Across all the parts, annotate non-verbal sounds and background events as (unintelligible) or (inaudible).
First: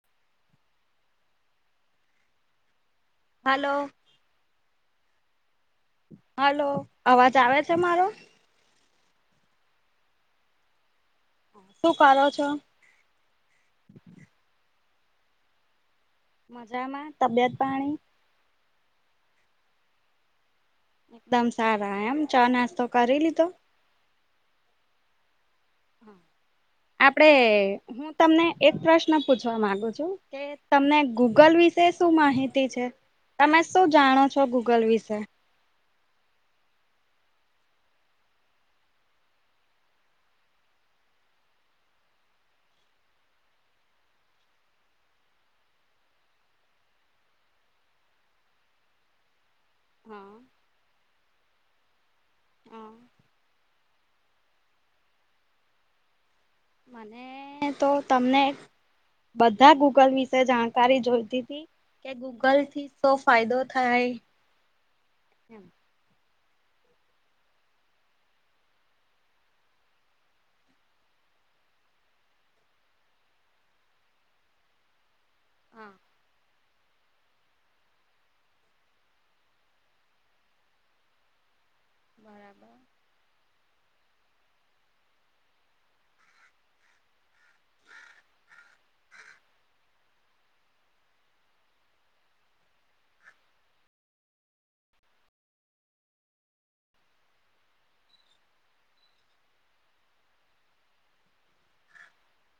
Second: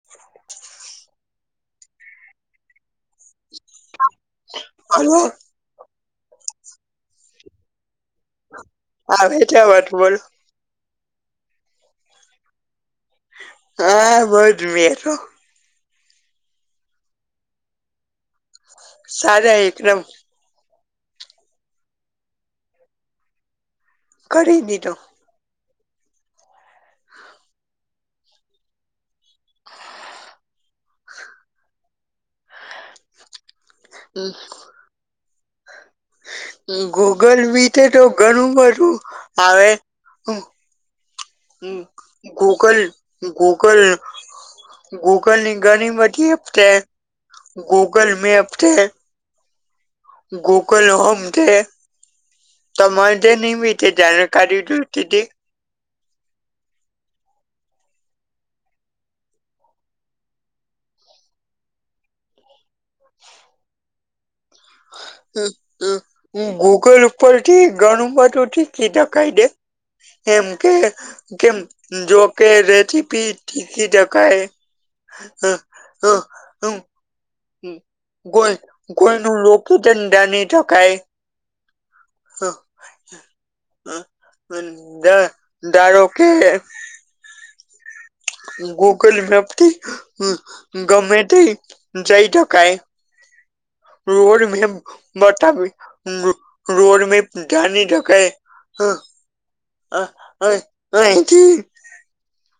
(inaudible) હાલો! હા hello! Hello! અવાજ આવે છે મારો? આવે છે (unintelligible) શું કારો છો? હા (unintelligible) મજામાં? તબિયત પાણી? સારા એકદમ એકદમ સારા એમ. ચા નાસ્તો કરી લીધો? કરી દીધો. હમ્મ. આપડે હું તમને એક પ્રશ્ન પૂછવા માંગુ છું કે તમને ગૂગલ વિ શે તે શું માહિતી છે? તમે શું જાણો છો ગૂગલ વિશે? ગૂગલ વિશે તો ઘણું બધું આવે (inaudible) હમ્મ, ગૂગલ ગૂગલ ગૂગલ ની ઘણી બધી અપડેટ ગૂગલ મે અપડેટ હા ગૂગલ હોમ છે હા તમારે જે નિમીત જાણકારી જોઈતીતી. મને તો તમને બધા ગૂગલ વિશે જાણકારી જોઈતીતી. કે ગૂગલ થી શો ફાયદો થાય? એમ (unintelligible) હમ્મ, ગૂગલ ઉપરથી ઘણું બધું શીખવી શકાય છે એમ કે કેમ જો કે રેસીપી ટીકી ટકાય અ હા અહ અમ હમ્મ, ગોલ ગોલનું (unintelligible) સ્કાય અ બરાબર અ અન ધ ધારો કે ગૂગલ મેપથી ગમે તે જઈ ટકાય રોડ મે બતાવી મ રોડ મેપ જાણી શકાય. અ અ એથી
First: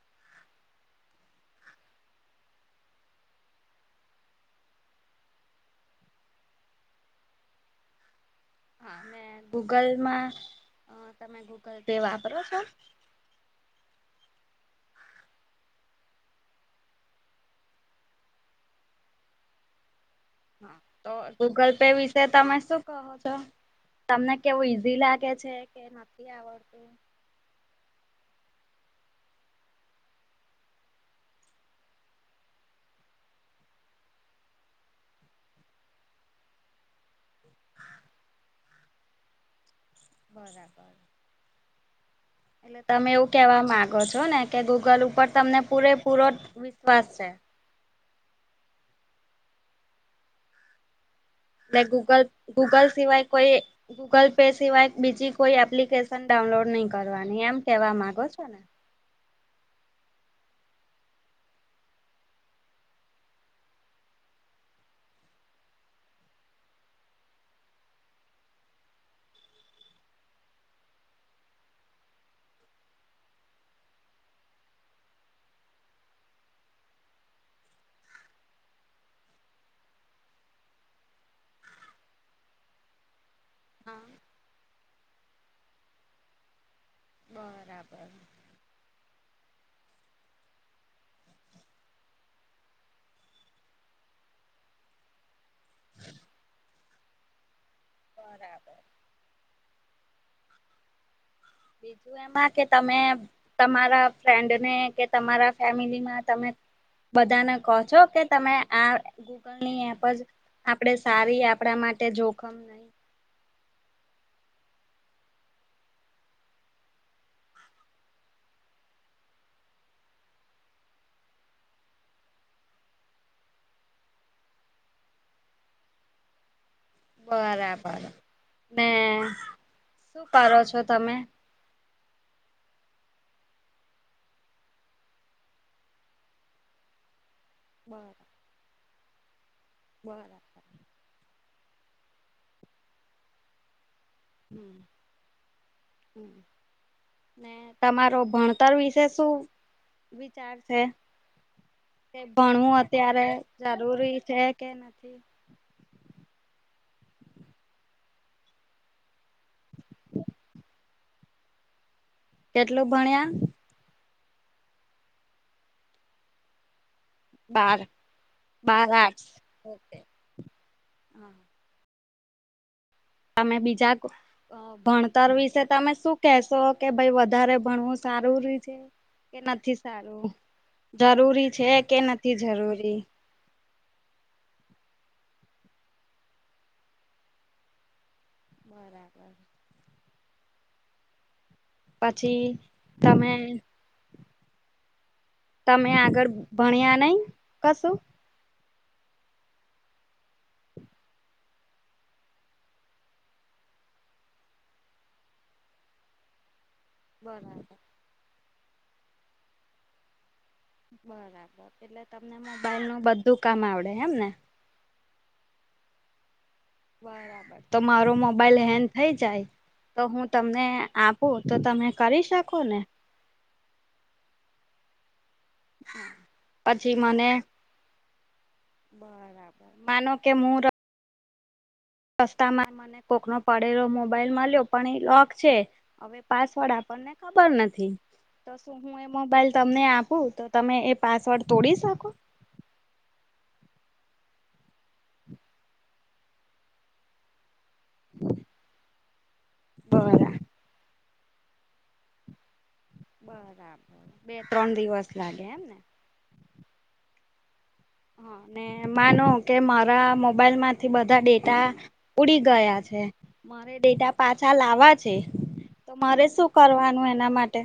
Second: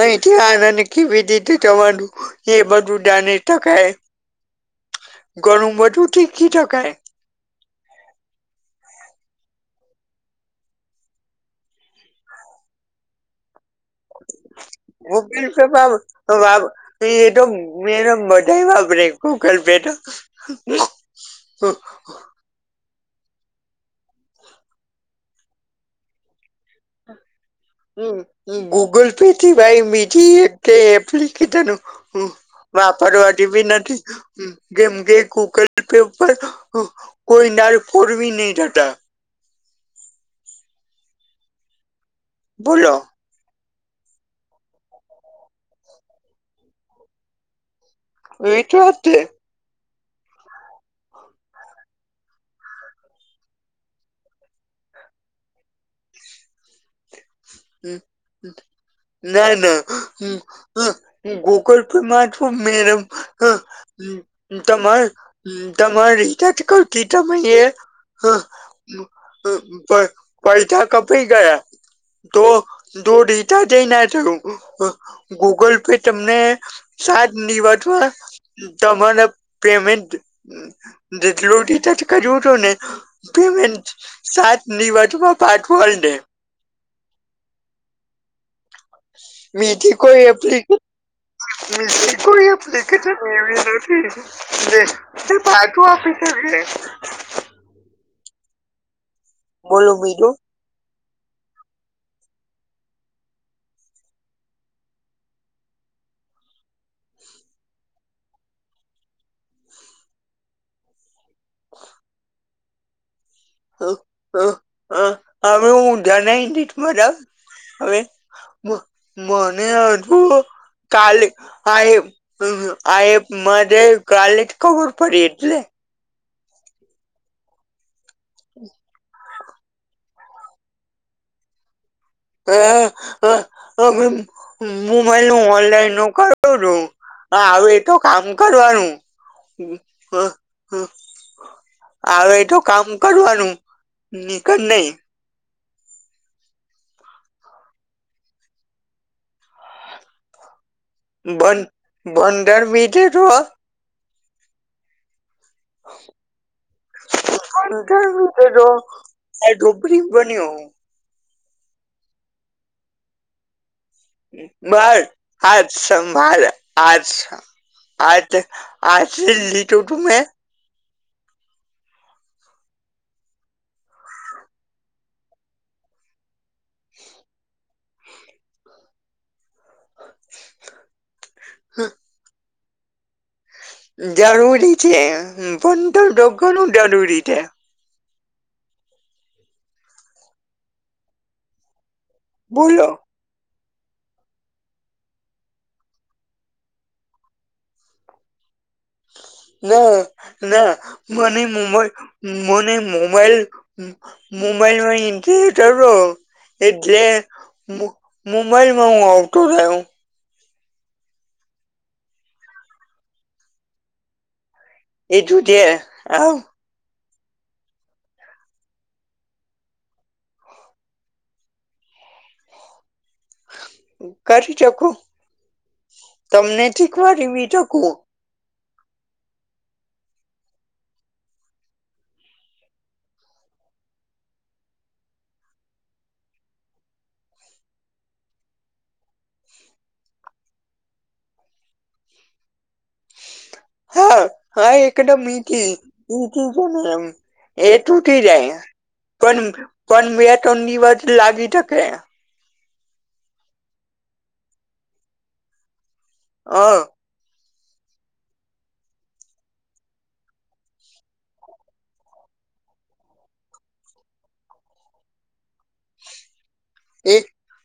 અહીથી આને કીવી રીતે થી જવાનું એ બધું જાની ટકાય. ઘણુબધું ટીકી ટકાય. હા, મે ગૂગલમાં અ તમે ગૂગલ પે વાપરો છો? (inaudible) ગૂગલ પે બવ વાવ એ તો મેડમ બધાએ વાપરે ગૂગલ પે તો હા, તો ગૂગલ પે વિશે તમે શું? છો. તમને કેવું ઈઝી લાગે છે. કે, નથી આવડતું? હમ, ગૂગલ પે થી ભાઈ બીજી એક એપ્લિકેશન હ વાપરવાડી બી નથી. ગેમ કે ગૂગલ પેપર કોઈ નાર ફોરવી નહી થતાં. બરાબર. એટલે બોલો તમે એવું કેવા માંગો છો ને કે, ગૂગલ ઉપર તમને પૂરેપૂરો વિશ્વાસ છે. વીટવાદ દે. ગૂગલ. ગૂગલ સિવાય કોઈ ગૂગલ પે સિવાય બીજી કોઈ એપ્લિકેશન ડાઉનલોડ નહી કરવાની. એમ કહેવા માંગો છો ને? ના ના હ. હમ ગૂગલ પે મા મેમ હ તમાર તમારી રીતે કતી ત હ- પ પૈસા કપાય ગયા. તો દો દિજા જઈના તો ગૂગલ પે તમને સાત નિવાતવા. તમાને પેમેન્ટ (unintelligible) હા સાત નિની વટમાં પાઠવળને બરાબર. મીથી કોઈ એપને (unintelligible) તે, તે પાકું આપે તો લઈ. બરાબર. બોલો બીજું બીજું એમાં કે તમે તમારા ફ્રેન્ડને કે તમારા ફેમિલીમાં તમે બધાને કહો છો કે, તમે આ ગૂગલની એપ જ આપણેે સારી આપણા માટે જોખમ નહી. હ હ હ. હમે હું જણ નરા હવે. મને (unintelligible) કાલે આ હ, આ એ મધે કાલે જ ખબર પડી એટલે. બરાબર. ને શું કરો છો તમે? હ, હવે મોબાઈલનું ઓનલાઈન હુ કરુ. હા, આવે તો કામ કરવાનું. બરાબર. હ, આવે એ તો કામ કરવાનું, નીક નહી. હ, ને તમારો ભણતર વિશે શું? વિચાર છે. બન કે, બંદર ભણવું મીધે તો અત્યારે જરૂરી છે કે નથી. આ ઢોપળ બન્યો. કેટલું ભણ્યા? બાહાર આજ સંભાળ. આર્ટસ. બાર બાર આર્ટસ લીધું ઓકે તુંમે? હા તમે બીજા ભણતર વિશે તમે શું? કેશો કે ભાઈ વધારે ભણવું સારું ર છે કે નથી સારું જરૂરી છે કે નથી જરૂરી જરૂરી છે પણ તો ડોગણું જરૂરી છે. બરાબર. પછી બોલો તમે તમે આગળ ભણ્યા નહી કશું. ના ના મને મોબાઈ મને મોબાઈલ મોબાઈલમાં (unintelligible) એટલે બરાબર મુંબઈમાં હું આવતો રહયો બરાબર એટલે તમને મોબાઈલ નું બધું કામ આવડે એમને (unintelligible) બરાબર તો મારો મોબાઈલ હેંગ થઇ જાય તો હું તમને આપું તો તમે કરી શકો ને કરી શકુ તમને પછી શીખવા મને દવી બી શકું બરાબર માનો કે મુર રસ્તામાં મને કોકનો પડેલો મોબાઈલ મળ્યો પણ એ લોક છે અવે પાસવર્ડ આપણને ખબર નથી. તો શું હું એ મોબાઈલ તમને આપું તો તમે એ પાસવર્ડ તોડી શકો? હા હા એકડમ ઈઝી (unintelligible) એ તૂટી જાય પણ પણ બે બરા ટોન દિવસ લાગી તકે બરાબર બે ત્રણ દિવસ લાગે એમને હ હા ને માનૉ કે મારા મોબાઈલ માંથી બધા ડેટા ઉડી ગયા છે મારે ડેટા પાછા લાવવા છે તો મારે શું કરવાનું એ એના માટે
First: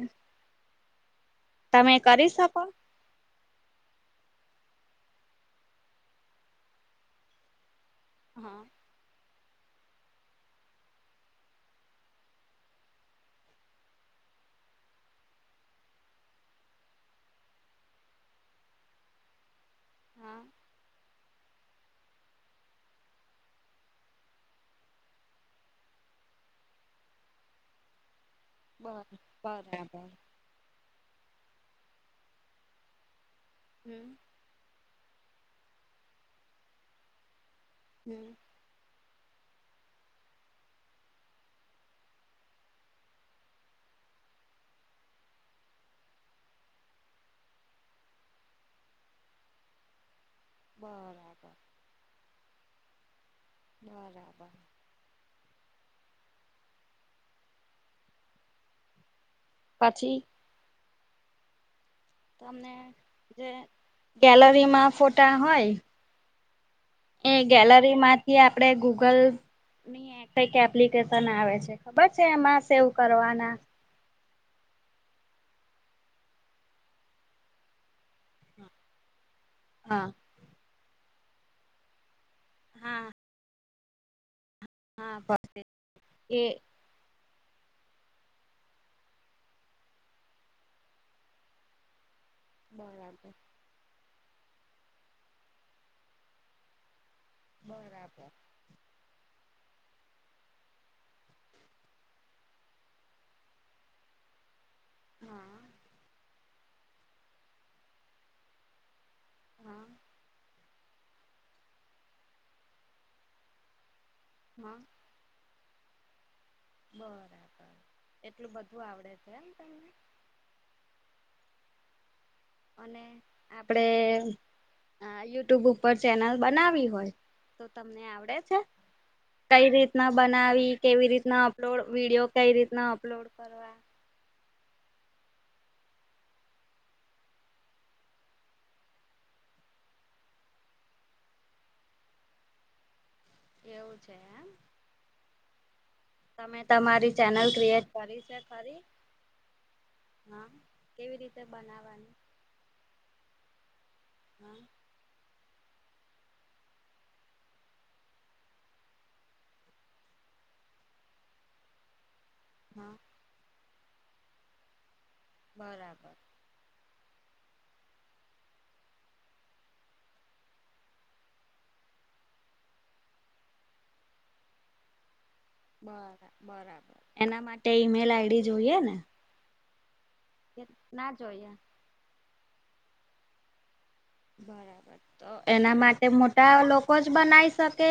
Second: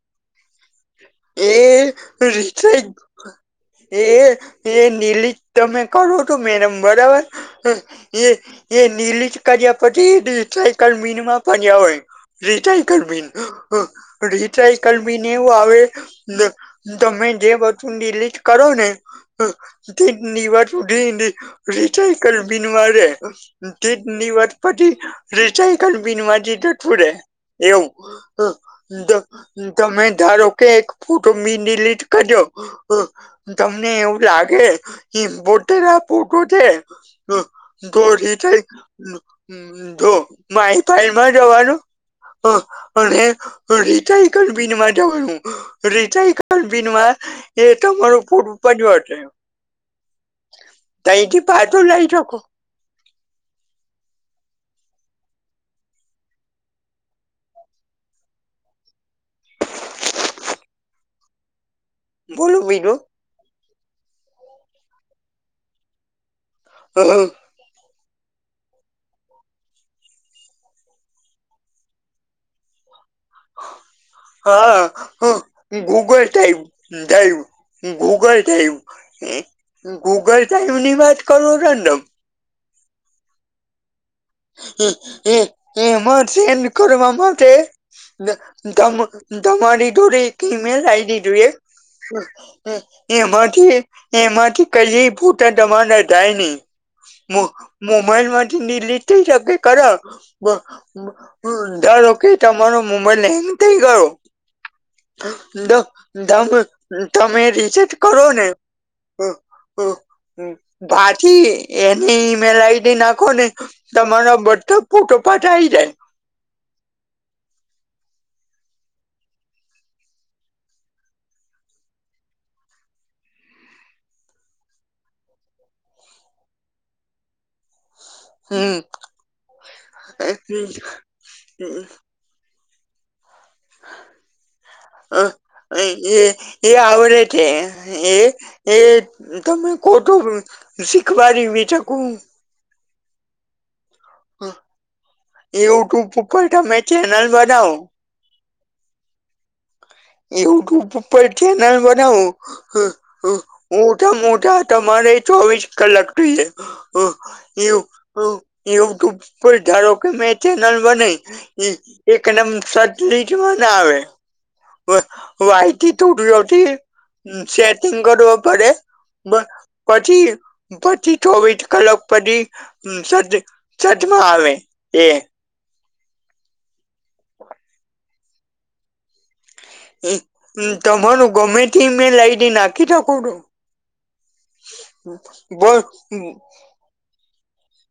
એ તમે કરી શકો? (unintelligible) એ (unintelligible) તમે કરો તો મેડેમ બરાબર એ હા એ નીલી જ કર્યા પછી એ સાયક મિનમાં (unintelligible) હોય રિસાયકલબીન રિસાયકલબિન એવું આવે તમે જે વસ્તુ ડિલીટ કરો ને તે હા (unintelligible) રિસાઇકલ બિનવારે ની (unintelligible) પછી રિસાયકલબીનમાં જતું રે એવું બર તમે બરાબર ધારો કે એક ફોટો બી ડિલીટ કરજો તમને હમ એવું લાગે (unintelligible) ના ફોટો છે હમ (unintelligible) વાઈ ફાઇ માં જવાનું હ અને રિસાયકલબિન માં જવાનું રીસાયકલબીનમાં એ તમારું પૂર (unintelligible) તઈથી બરાબર પાછું લઈ શકુ બરાબર. પછી બોલો અને બીજું જે ગેલરીમાં ફોટા હોય હ એ ગેલરીમાંથી આપણેે ગૂગલ ની કઈક એપ્લિકેશન આવે છે ખબર છે એમાં સેવ કરવાના હા હ ગૂગલ ટાઈપ ટાઈવ ગૂગલ હા ગૂગલ ટાઈવ ની વાત કરું (unintelligible) હા એ હા એ એમાં એ સેન્ડ કરવા માટે (unintelligible) ઈમેલ આઇડી જોઈએ બરાબર એમાંથી એમાંથી કઈ ફોટા તમારા જાય ની બરાબર મોબાઈલ માંથી ડિલીટ થઈ (unintelligible) ધારોકે તમારો મુંબાઈલ હેગ થઇ ગયો. હા દ દમ તમે રિસેટ કરો ને હા હ પાછી એની ઈમેલ આઈડી નાખો ને તમારા બધા તો હા ફોટો પાાછા આવી જાય. બરાબર એટલું બધું આવડે છે એમ તમને. અને આપડે હા યુટ્યુબ ઉપર ચેનલ બનાવી હોય તો તમને આવ આવડે છે હમ કઈ રીતના બનાવી કેવી રીતના અપલોડ વિડીયો કઈ રીતના અપલોડ કરવા. હ એ એ આવડે છે એ એ તમે ખોટું શીખવા દવી એવી શકું. એવું છે. એમ યુટ્યુબ ઉપર તમે ચેનલ બનાવો સારી છે સારી. યુટ્યુબ કેવી પર રીતે ચેનલ બનાવું બનાવાની આ આ મોટા મોટા હા તમારે ચોવીસ કલાક થઈ જાય. આ યુ યુ યુટ્યુબ પર ધારો કે મેં ચેનલ બનાઈ એ એકદમ હા (unintelligible) માં ના આવે. વા વાઈટી બરાબર સ્ટુડિયો થી સેટીંગ કરવા પડે. બ પછી પછી ચોવીસ કલાક પછી સાજ સજમાં આવે એ. બરા બરાબર એના માટે ઇ-મેલ આઈ ડી જોઈએ ને. કે ના તમારું જોઈએ ગમે તે ઇ-મેલ આઇ ડી નાખી શકો છો. બરાબર તો એના બસ માટે મોટા લોક કો જ બનાવી શકે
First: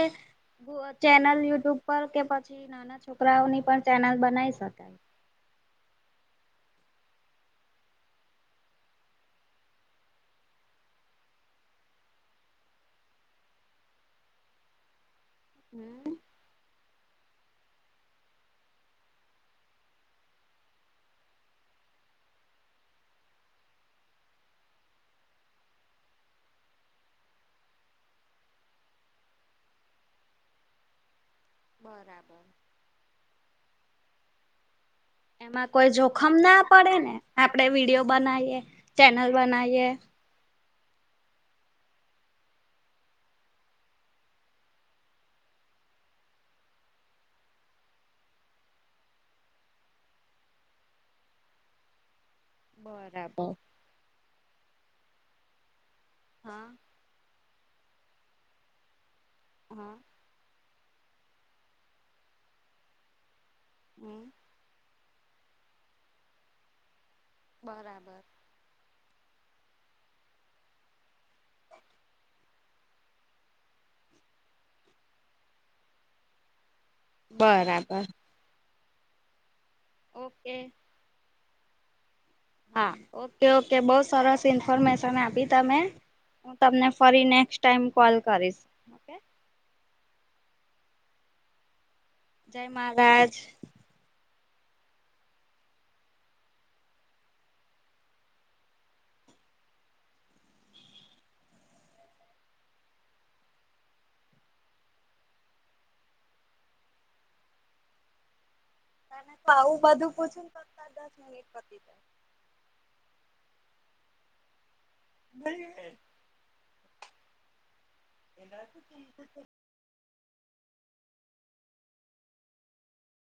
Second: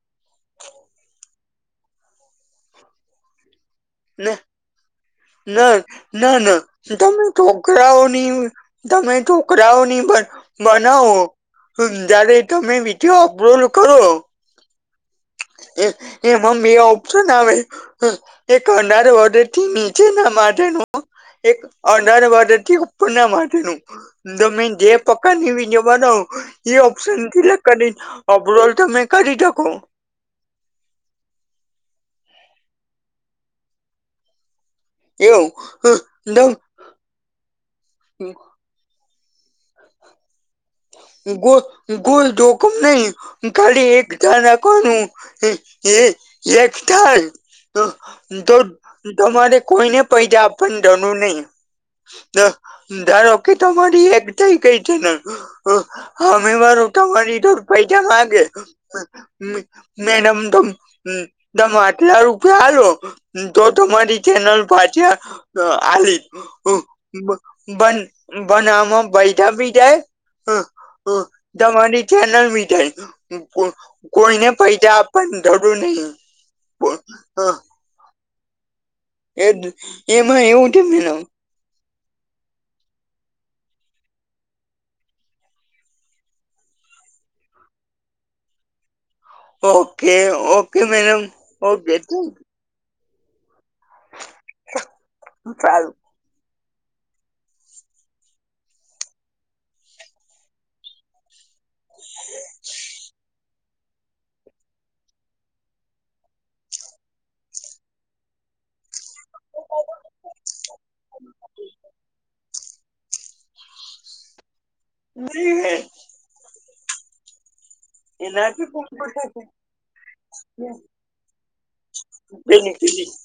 ચેનલ યુટ્યુબ પર કે પછી નાના છોકરાઓની પણ ચેનલ બનાઈ શકાય. ના ના ના શું તમે છોકરાઓની તમે છોકરાઓ ની બ બનાવો હ જ્યારે તમે વિડીયો અપલોડ કરો એ હમ એ મમ્મીઓ શું ના (unintelligible) એ એક અડાર ઓર્ડર થી નીચે ના માટેનું એક (unintelligible) માટે થી ઉપરના માટેનું તમે જે પ્રકારની વિડિયો બનાવો એ ઓપ્શન સિલેક્ટ કરી ઓબરલ તમે કરી શકો. બરાબર. એવું એમાં કોઈ જોખમ ના પડે ને આપડે વિડીયો બનાવીએ ચેનલ બનાવીએ. ગો ગોલ જોખમ નહી કાલી એકતા રાખવાનું. યે યે એકટાય ર તો તમારે કોઈને પૈસા આપવાની જરૂર નહીં. ધ બરાબર ધારોકે તો અમારી એકઠ કઈ (unintelligible) ન હામે હા વાળો તમારી તો પૈજ માંગે મે હા મે મેડમ તમ હમ તમ આટલા રૂપિયા હાલો તો તમારી હમ ચેનલ પાછા આલી આ બન બન બરાબર બનામાં (unintelligible) આપી દય (inaudible) તમારી ચેનલ ભી જાય (unintelligible) કોઈને પૈજ આપવાના જરૂર નહીં. બરાબર. એજ એમાં ઓકે એવું (unintelligible) હા ઓકે ઓકે બો સરસ ઇન્ફોર્મેશન આપી તમે. હું તમને ફરી નેક્સ્ટ ટાઈમ કોલ કરીશ. Okay. Okay okay madam okay ચ જય મહારાજ. ચાલ (inaudible) (inaudible) (inaudible) (unintelligible) આવું બધું પૂછું કરતા દસ મિનિટ પતી જાય. (inaudible) જાય (inaudible) એલાથી પપ (inaudible)